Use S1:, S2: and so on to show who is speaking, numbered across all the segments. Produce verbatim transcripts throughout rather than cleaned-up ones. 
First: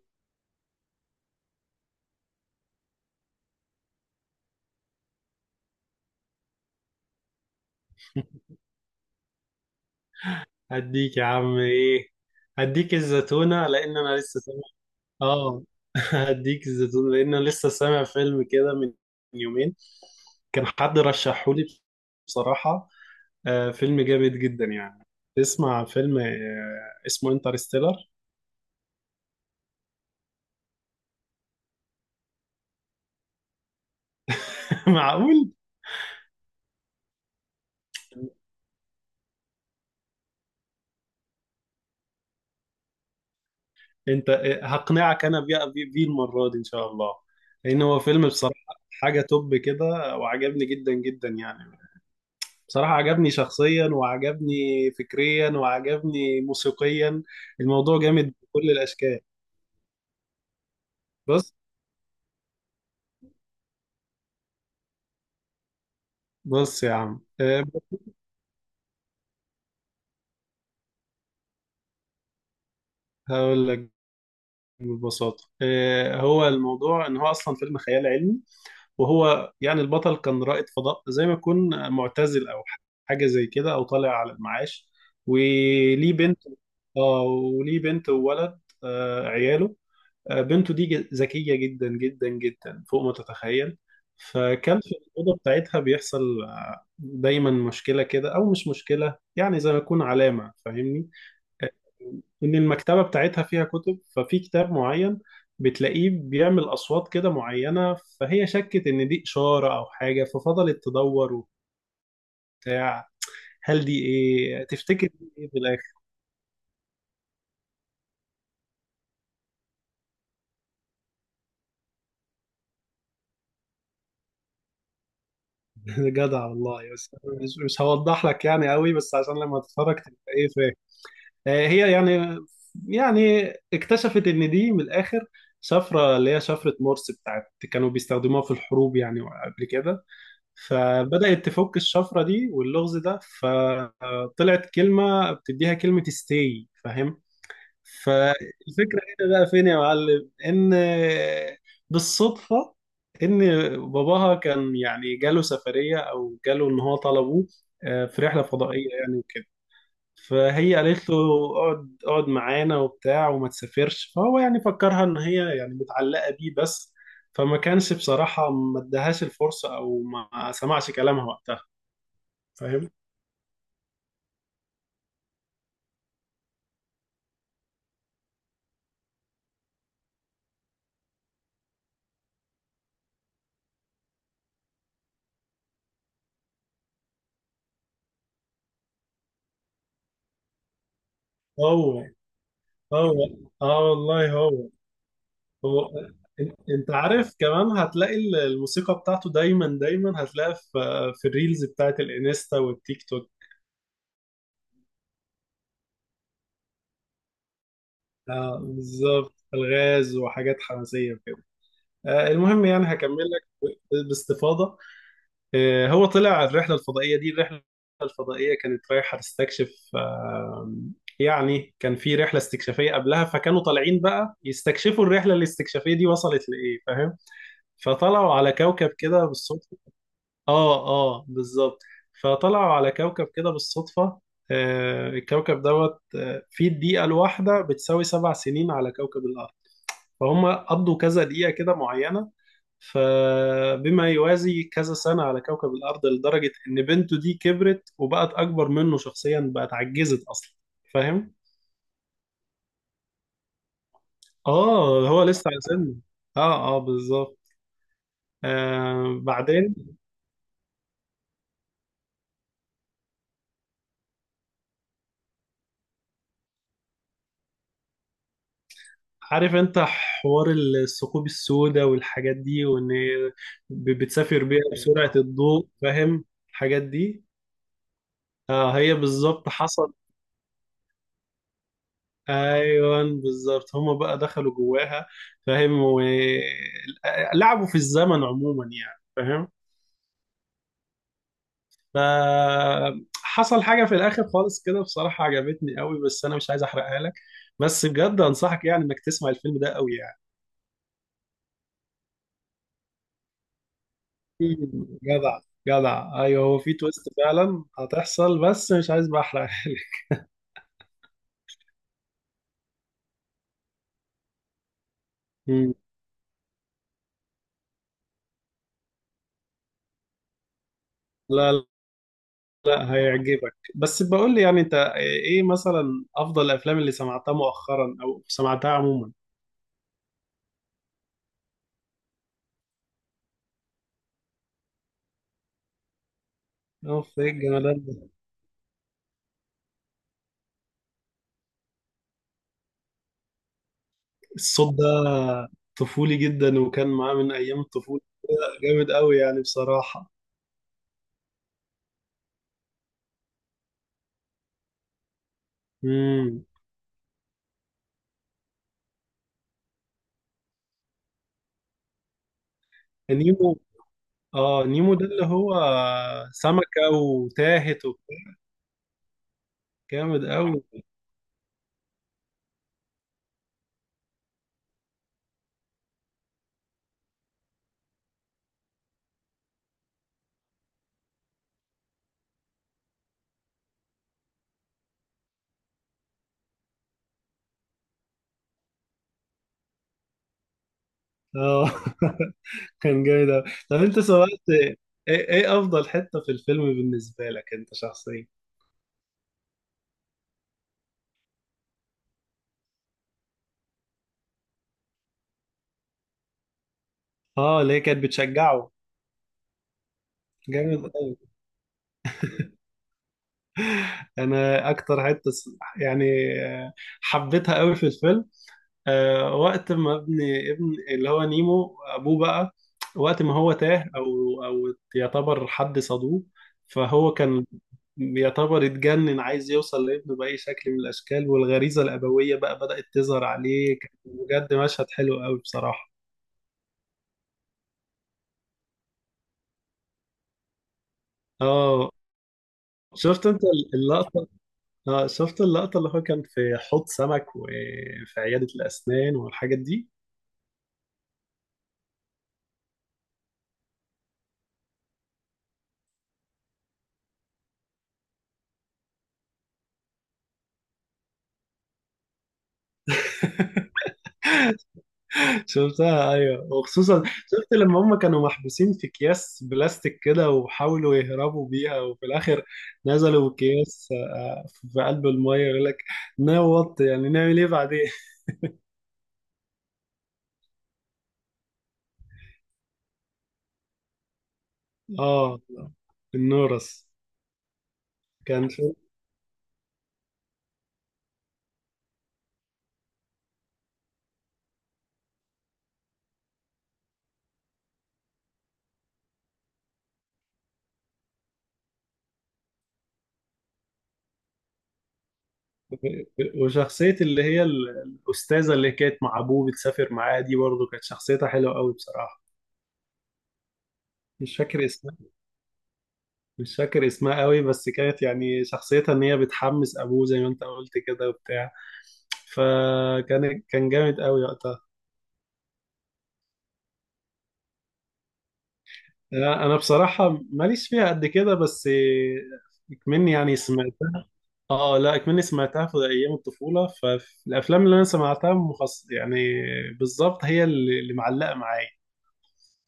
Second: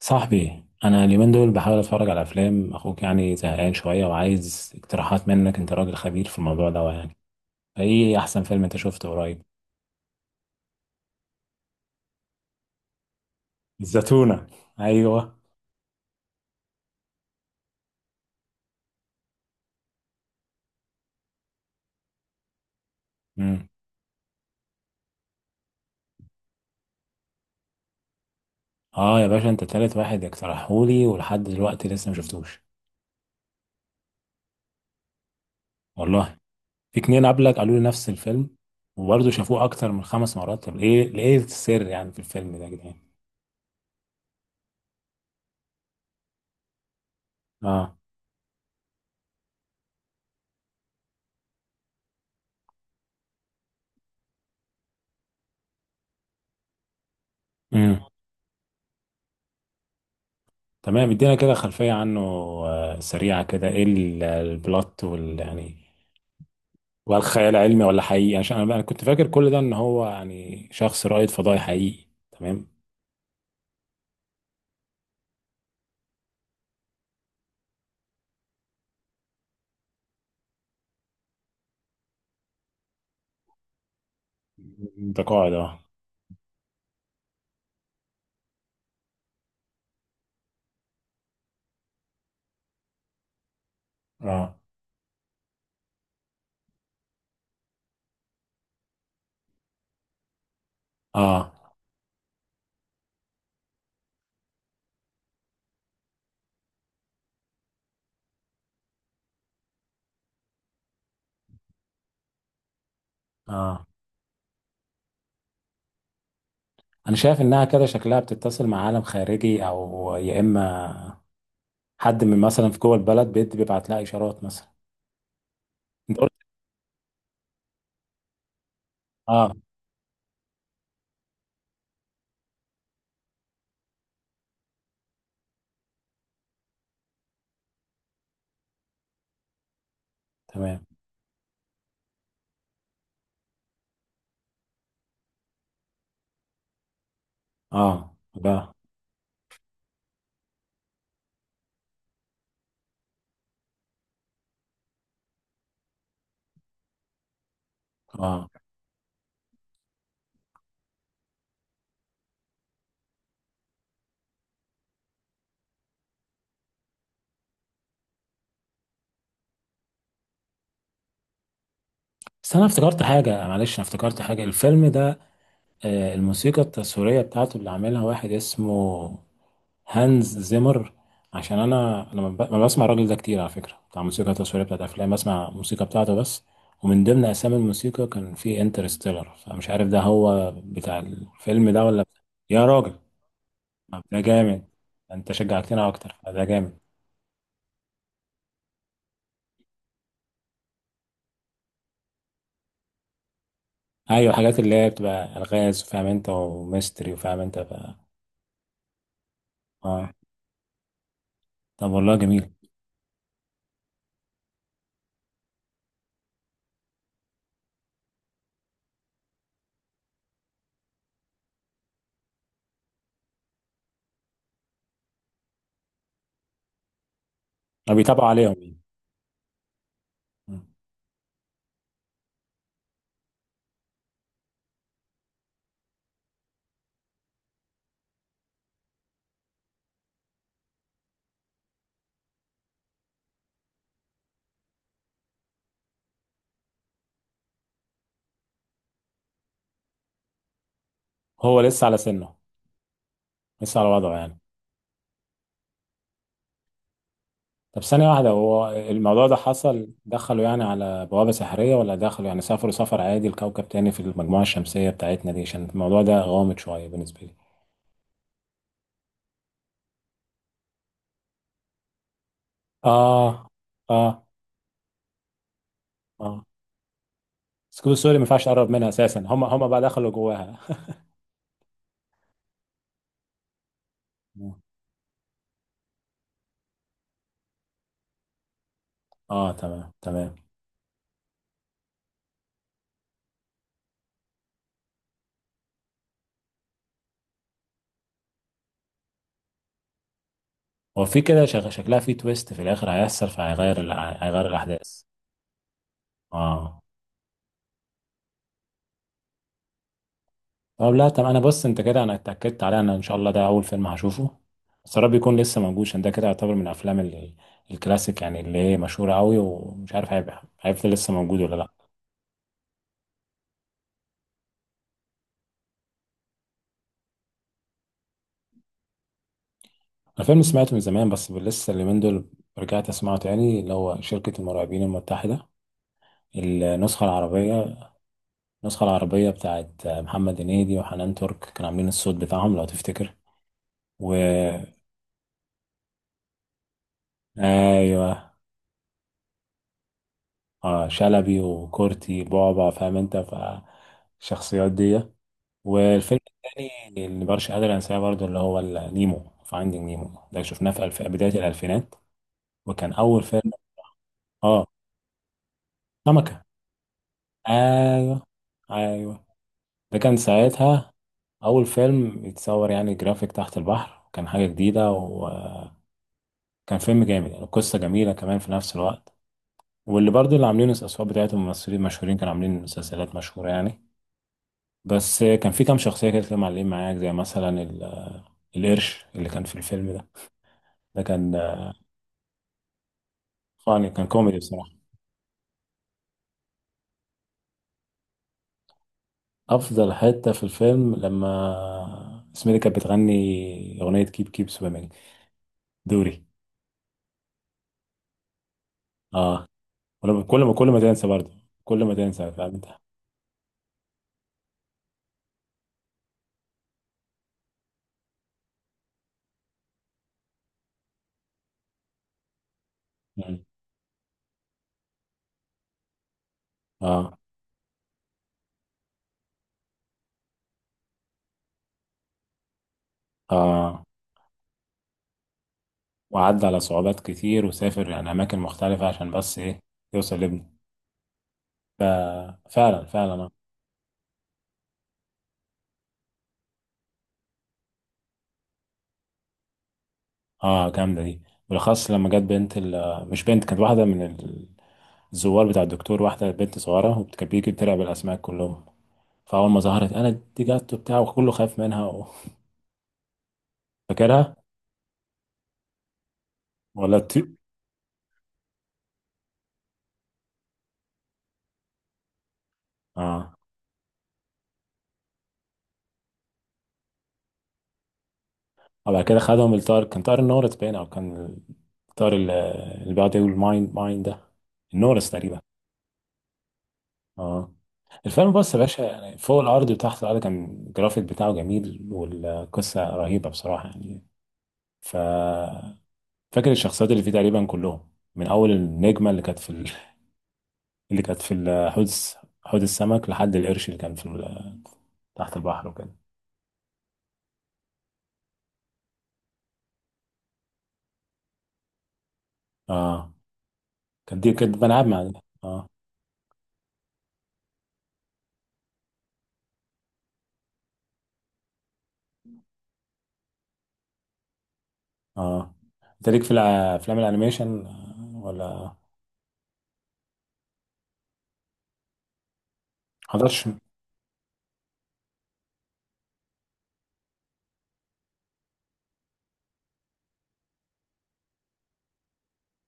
S1: صاحبي، انا اليومين دول بحاول اتفرج على افلام. اخوك يعني زهقان شويه وعايز اقتراحات منك، انت راجل خبير في الموضوع ده يعني. ايه احسن فيلم انت شفته قريب؟
S2: هديك يا عم ايه؟ هديك الزتونة لان انا لسه
S1: الزتونة؟
S2: سامع.
S1: ايوه.
S2: اه. هديك الزتونة لان انا لسه سامع فيلم كده من يومين. كان حد رشحهولي بصراحة.
S1: امم.
S2: آه فيلم جامد جدا يعني. تسمع فيلم آه اسمه انترستيلر؟
S1: اه يا باشا، انت تالت واحد اقترحهولي ولحد دلوقتي لسه ما شفتوش.
S2: معقول؟
S1: والله في اتنين قبلك قالوا لي نفس الفيلم، وبرضه شافوه اكتر من خمس مرات. طب ايه ايه السر يعني في الفيلم ده يا جدعان؟
S2: انت آه، هقنعك انا بيه بيه بيه المرة دي ان شاء الله. لان
S1: اه.
S2: هو فيلم بصراحة حاجة توب كده. وعجبني جدا جدا يعني. بصراحة عجبني شخصيا وعجبني فكريا وعجبني موسيقيا. الموضوع
S1: امم
S2: جامد بكل الأشكال.
S1: تمام، ادينا
S2: بص.
S1: كده خلفيه عنه. آه، سريعه كده، ايه ال- البلوت وال يعني،
S2: بص يا عم،
S1: وهل خيال
S2: آه،
S1: علمي ولا حقيقي؟ يعني عشان انا أنا كنت فاكر كل ده ان هو يعني شخص رائد فضائي حقيقي. تمام.
S2: هقول لك ببساطة. آه، هو الموضوع إن هو أصلا فيلم خيال علمي. وهو يعني البطل كان رائد فضاء زي ما يكون معتزل أو حاجة زي كده، أو طالع على المعاش.
S1: ده قاعدة. اه.
S2: وليه بنت. اه وليه بنت وولد، آه، عياله. آه، بنته دي ج- ذكية جدا جدا جدا فوق ما تتخيل.
S1: اه.
S2: فكان في الأوضة بتاعتها بيحصل آه، دايما مشكلة كده، أو مش مشكلة يعني زي ما يكون علامة، فاهمني؟
S1: اه.
S2: آه، إن المكتبة بتاعتها فيها كتب. ففي كتاب معين بتلاقيه بيعمل أصوات كده معينة، فهي شكت إن دي إشارة أو حاجة، ففضلت تدور وبتاع. هل
S1: اه.
S2: دي إيه تفتكر؟ دي إيه في الآخر؟
S1: انا شايف انها كده شكلها بتتصل مع عالم خارجي، او يا اما حد من مثلا في جوه البلد بيد بيبعت لها اشارات مثلا. انت قلت.
S2: جدع والله. بس أنا مش مش هوضح لك يعني قوي، بس عشان
S1: اه،
S2: لما تتفرج تبقى إيه فاهم. آه، هي يعني، يعني اكتشفت ان دي من الاخر شفره، اللي هي شفره مورس بتاعت كانوا بيستخدموها في الحروب يعني قبل كده.
S1: تمام.
S2: فبدات تفك الشفره دي واللغز ده، فطلعت كلمه بتديها، كلمه ستاي فاهم.
S1: اه. ده.
S2: فالفكره هنا بقى فين يا معلم؟ ان بالصدفه، ان باباها كان يعني جاله سفريه، او جاله ان هو طلبوه آه، في رحله
S1: اه.
S2: فضائيه يعني وكده. فهي قالت له اقعد اقعد معانا وبتاع وما تسافرش. فهو يعني فكرها ان هي يعني متعلقة بيه بس، فما كانش بصراحة ما ادهاش الفرصة او ما سمعش كلامها وقتها،
S1: بس انا
S2: فاهم.
S1: افتكرت حاجه، معلش، انا افتكرت حاجه الفيلم ده. آه الموسيقى التصويريه بتاعته اللي عاملها واحد اسمه هانز زيمر. عشان انا انا ما ب- ما بسمع الراجل ده كتير على فكره، بتاع موسيقى تصويريه بتاعت افلام، بسمع موسيقى بتاعته بس. ومن ضمن اسامي الموسيقى كان في انترستيلر، فمش عارف ده هو بتاع الفيلم ده ولا
S2: هو.
S1: بتاع. يا راجل!
S2: هو. اه
S1: طب ده
S2: والله
S1: جامد،
S2: هو.
S1: انت شجعتنا
S2: هو،
S1: اكتر. ده
S2: إن-
S1: جامد.
S2: انت عارف كمان هتلاقي ال- الموسيقى بتاعته دايما دايما هتلاقيها في في الريلز بتاعت الانستا والتيك توك.
S1: ايوه، الحاجات اللي هي بتبقى الغاز، فاهم انت، وميستري، وفاهم انت ف...
S2: اه بالظبط
S1: اه.
S2: الغاز وحاجات حماسية وكده.
S1: طب والله
S2: آه،
S1: جميل.
S2: المهم يعني هكمل لك ب- باستفاضة. آه، هو طلع الرحلة الفضائية دي. الرحلة الفضائية كانت رايحة تستكشف. آم، يعني كان في رحلة استكشافية قبلها، فكانوا طالعين بقى يستكشفوا الرحلة الاستكشافية دي وصلت لإيه، فاهم.
S1: طب بيتابعوا
S2: فطلعوا على
S1: عليهم مين؟
S2: كوكب كده بالصدفة. اه اه بالظبط. فطلعوا على كوكب كده بالصدفة. آه، الكوكب دوت آه، في الدقيقة الواحدة بتساوي سبع سنين على كوكب الأرض. فهم قضوا كذا دقيقة كده معينة، فبما يوازي كذا سنة على كوكب الأرض، لدرجة إن بنته دي كبرت وبقت أكبر منه شخصيا، بقت عجزت أصلا. فاهم؟
S1: هو لسه على سنه، لسه على وضعه يعني.
S2: آه هو لسه على سنه. آه آه بالظبط.
S1: طب ثانية واحدة، هو
S2: آه
S1: الموضوع ده
S2: بعدين
S1: حصل دخلوا يعني على بوابة سحرية، ولا دخلوا يعني سافروا سفر عادي لكوكب تاني في المجموعة الشمسية بتاعتنا دي؟ عشان الموضوع ده غامض شوية بالنسبة لي.
S2: عارف أنت حوار الثقوب السوداء والحاجات دي، وإن
S1: اه.
S2: ب-
S1: اه.
S2: بتسافر بيها بسرعة الضوء، فاهم؟
S1: اه.
S2: الحاجات دي.
S1: سكوب سوري ما ينفعش اقرب
S2: آه
S1: منها
S2: هي
S1: اساسا، هم
S2: بالظبط
S1: هم بقى
S2: حصل.
S1: دخلوا جواها.
S2: ايوه بالظبط هما بقى دخلوا جواها. فاهم. ولعبوا في الزمن عموما يعني، فاهم.
S1: اه، تمام تمام.
S2: فحصل حاجه في الاخر خالص كده بصراحه عجبتني قوي، بس انا مش عايز احرقها لك. بس بجد انصحك يعني انك تسمع الفيلم ده قوي يعني.
S1: هو في كده شك- شكلها في تويست في الاخر هيحصل، فهيغير الأح- هيغير
S2: مم،
S1: الاحداث.
S2: جدع. جدع ايوه هو في
S1: اه.
S2: تويست فعلا هتحصل، بس مش عايز بقى احرقها لك.
S1: طب لا، طب انا بص، انت كده انا اتاكدت عليه. انا ان شاء الله ده اول فيلم هشوفه، بس يا رب يكون لسه
S2: مم،
S1: موجود، عشان ده كده يعتبر من الافلام ال- الكلاسيك يعني، اللي هي مشهوره قوي. ومش عارف هيبقى هيفضل لسه موجود
S2: لا.
S1: ولا
S2: لا،
S1: لا.
S2: لا، هيعجبك. بس بقول لي يعني انت ايه مثلا افضل الافلام اللي سمعتها مؤخرا او سمعتها عموما؟
S1: الفيلم سمعته من زمان، بس لسه اليومين دول رجعت اسمعه تاني، اللي هو شركه المرعبين المتحده. النسخه
S2: اوف، ايه
S1: العربيه.
S2: الجمدان ده.
S1: النسخه العربيه بتاعت محمد هنيدي وحنان ترك كانوا عاملين الصوت بتاعهم لو تفتكر. و،
S2: الصوت ده طفولي جدا وكان معاه من ايام الطفوله.
S1: ايوه.
S2: جامد قوي يعني بصراحه.
S1: اه، شلبي وكورتي بعبع، فاهم انت؟ فالشخصيات دي. والفيلم
S2: امم،
S1: التاني اللي مبقاش قادر انساه برضه، اللي هو ال- نيمو فايندينج نيمو، ده شفناه في الف... بداية الألفينات، وكان أول فيلم.
S2: نيمو. اه
S1: اه،
S2: نيمو ده اللي هو
S1: سمكة.
S2: سمكه وتاهت وبتاع.
S1: أيوه. أيوه. ده كان
S2: جامد قوي.
S1: ساعتها أول فيلم يتصور يعني جرافيك تحت البحر، كان حاجة جديدة، وكان فيلم جامد يعني، قصة جميلة كمان في نفس الوقت. واللي برضه اللي عاملين الأصوات بتاعتهم ممثلين مشهورين كانوا عاملين مسلسلات مشهورة يعني. بس كان في كام شخصية كده كانوا معلقين معاك، زي مثلا ال- القرش اللي كان في الفيلم ده ده كان
S2: اه كان جامد قوي. طب
S1: فاني،
S2: انت
S1: كان
S2: سمعت،
S1: كوميدي بصراحة.
S2: ايه ايه افضل حته في الفيلم بالنسبه لك انت شخصيا؟
S1: أفضل حتة في الفيلم لما سميري كانت بتغني أغنية كيب كيب سويمينج، دوري.
S2: اه اللي هي كانت بتشجعه.
S1: اه، ولما كل ما كل ما
S2: جامد
S1: تنسى
S2: قوي.
S1: برضه، كل ما تنسى، فاهم انت؟
S2: انا اكتر حته س- يعني، آه، حبيتها قوي في الفيلم. آه، وقت ما ابن، ابن اللي هو نيمو ابوه بقى، وقت ما
S1: مم.
S2: هو تاه او او يعتبر حد صادوه، فهو
S1: اه.
S2: كان بيعتبر اتجنن عايز يوصل لابنه بأي شكل من الاشكال، والغريزة الابوية بقى بدأت تظهر عليه.
S1: اه،
S2: كان بجد مشهد حلو قوي بصراحة.
S1: وعدى على صعوبات كتير، وسافر يعني أماكن مختلفة عشان بس إيه، يوصل لابنه.
S2: اه
S1: ففعلا
S2: شفت
S1: فعلا.
S2: انت اللقطة؟ اه شفت اللقطة اللي هو كان في حوض سمك وفي عيادة الاسنان والحاجات دي؟
S1: اه، آه، جامدة دي. بالأخص لما جت بنت ال- مش بنت، كانت واحدة من الزوار بتاع الدكتور، واحدة بنت صغيرة، وكانت بتيجي بتلعب الأسماك كلهم. فاول ما ظهرت، انا دي جت وبتاع وكله خايف منها و، فاكرها؟
S2: شفتها ايوه،
S1: ولا
S2: وخصوصا
S1: الطير؟
S2: شفت لما هم كانوا محبوسين في اكياس بلاستيك كده، وحاولوا يهربوا بيها. وفي الاخر نزلوا
S1: اه،
S2: اكياس آه، في قلب الميه، يقول لك نوط، يعني نعمل ايه بعدين.
S1: وبعد كده خدهم الطائر، كان طائر النورس باين، او كان الطائر ال- اللي بيقعد يقول ماين ماين، ده النورس تقريبا.
S2: اه النورس.
S1: اه. الفيلم
S2: كان
S1: بص يا
S2: شو-
S1: باشا يعني فوق الارض وتحت الارض، كان الجرافيك بتاعه جميل والقصه رهيبه بصراحه يعني. ف، فاكر الشخصيات اللي فيه تقريبا كلهم، من اول النجمه اللي كانت في ال... اللي كانت في ال- حوض الس- حوض السمك، لحد القرش اللي كان في ال- تحت البحر وكده.
S2: وشخصية اللي هي ال- الأستاذة اللي كانت مع أبوه بتسافر معاه دي، برضه كانت شخصيتها حلوة قوي بصراحة.
S1: اه، كانت دي
S2: مش
S1: كانت
S2: فاكر
S1: بنلعب
S2: اسمها.
S1: مع ده. اه
S2: مش فاكر اسمها قوي، بس كانت يعني شخصيتها إن هي بتحمس أبوه زي ما أنت قلت كده وبتاع. فكان كان جامد قوي وقتها.
S1: اه. انت ليك في الع- افلام الانيميشن آه، ولا
S2: انا أنا بصراحه ماليش فيها قد كده، بس اكمني يعني
S1: حضرتش؟
S2: سمعتها. اه لا، اكمني سمعتها في ايام الطفوله، فالافلام اللي انا سمعتها مخص يعني بالظبط هي اللي اللي معلقه معايا.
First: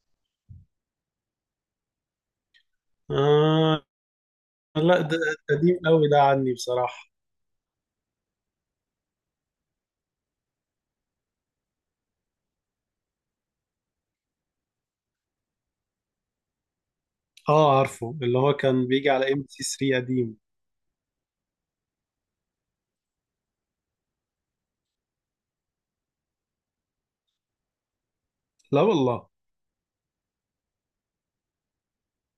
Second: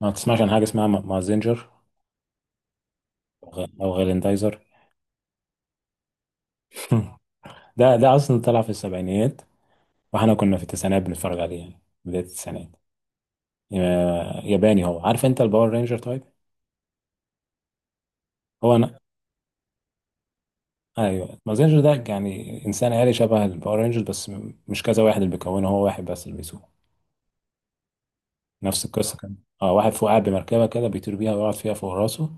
S1: ما تسمعش عن حاجه اسمها م- مازينجر، او غ-
S2: آه
S1: أو غاليندايزر؟
S2: لا، ده ده قديم قوي ده عني بصراحه.
S1: ده ده اصلا طلع في السبعينيات. واحنا كنا في التسعينات بنتفرج عليه يعني بدايه التسعينات. آه، ياباني. هو عارف انت الباور رينجر؟ طيب.
S2: اه عارفه اللي هو
S1: هو
S2: كان
S1: انا.
S2: بيجي على ام بي سي ثلاثة قديم.
S1: ايوه، مازينجر ده يعني انسان آلي شبه الباور رينجر، بس م- مش كذا واحد اللي بيكونه، هو واحد بس اللي بيسوقه.
S2: لا
S1: نفس القصه
S2: والله.
S1: كان اه واحد فوق قاعد بمركبه كده بيطير بيها ويقعد فيها فوق راسه،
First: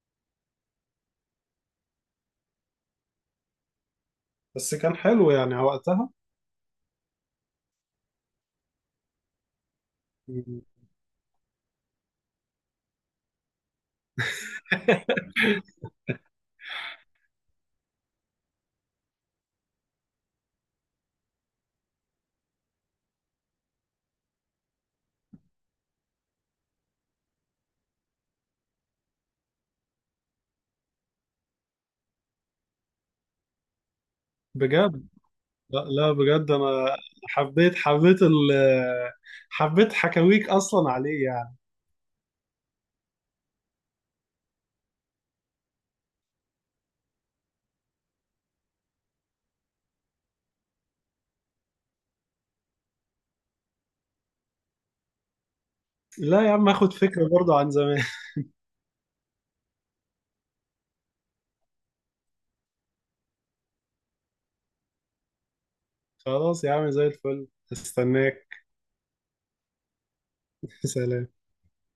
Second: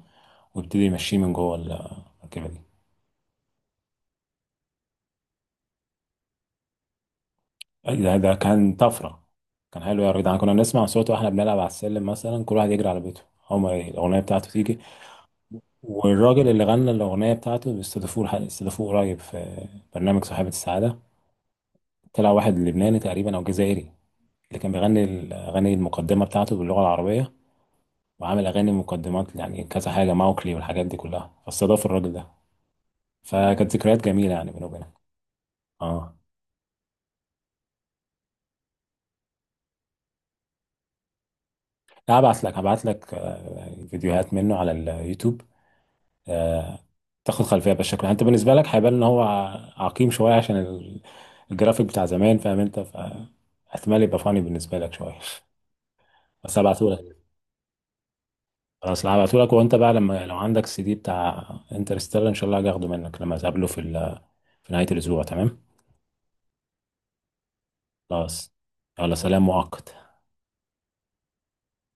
S1: ويبتدي يمشيه من جوه المركبه دي.
S2: بس كان حلو يعني وقتها.
S1: أي، ده ده كان طفره، كان حلو يا جدعان. كنا بنسمع صوته واحنا بنلعب على السلم مثلا، كل واحد يجري على بيته. هما الاغنيه بتاعته تيجي. والراجل اللي غنى الاغنيه بتاعته بيستضيفوه لح- استضافوه قريب في برنامج صاحبة السعاده. طلع واحد لبناني تقريبا او جزائري، اللي كان بيغني الاغاني المقدمه بتاعته باللغه العربيه. وعامل اغاني مقدمات يعني كذا حاجه، ماوكلي والحاجات دي كلها، فاستضاف الراجل ده. فكانت ذكريات جميله يعني بينه وبينه.
S2: بجد. لا لا
S1: اه،
S2: بجد انا حبيت حبيت ال حبيت حكاويك اصلا عليه يعني.
S1: هبعت لك هبعت لك آه، فيديوهات منه على اليوتيوب. آه، تاخد خلفيه بالشكل. انت بالنسبه لك هيبان ان هو ع- عقيم شويه، عشان ال- الجرافيك بتاع زمان، فاهم انت؟ فاحتمال يبقى فاني بالنسبه لك شويه.
S2: لا يا
S1: بس
S2: عم،
S1: هبعته
S2: اخد
S1: لك.
S2: فكرة برضو عن زمان.
S1: خلاص هبعته لك. وانت بقى لما لو عندك السي دي بتاع انترستيلر، ان شاء الله هاجي اخده منك لما اقابله في ال- في نهايه الاسبوع، تمام؟
S2: خلاص يا عم زي الفل،
S1: خلاص.
S2: استناك.
S1: يلا، سلام مؤقت.
S2: سلام.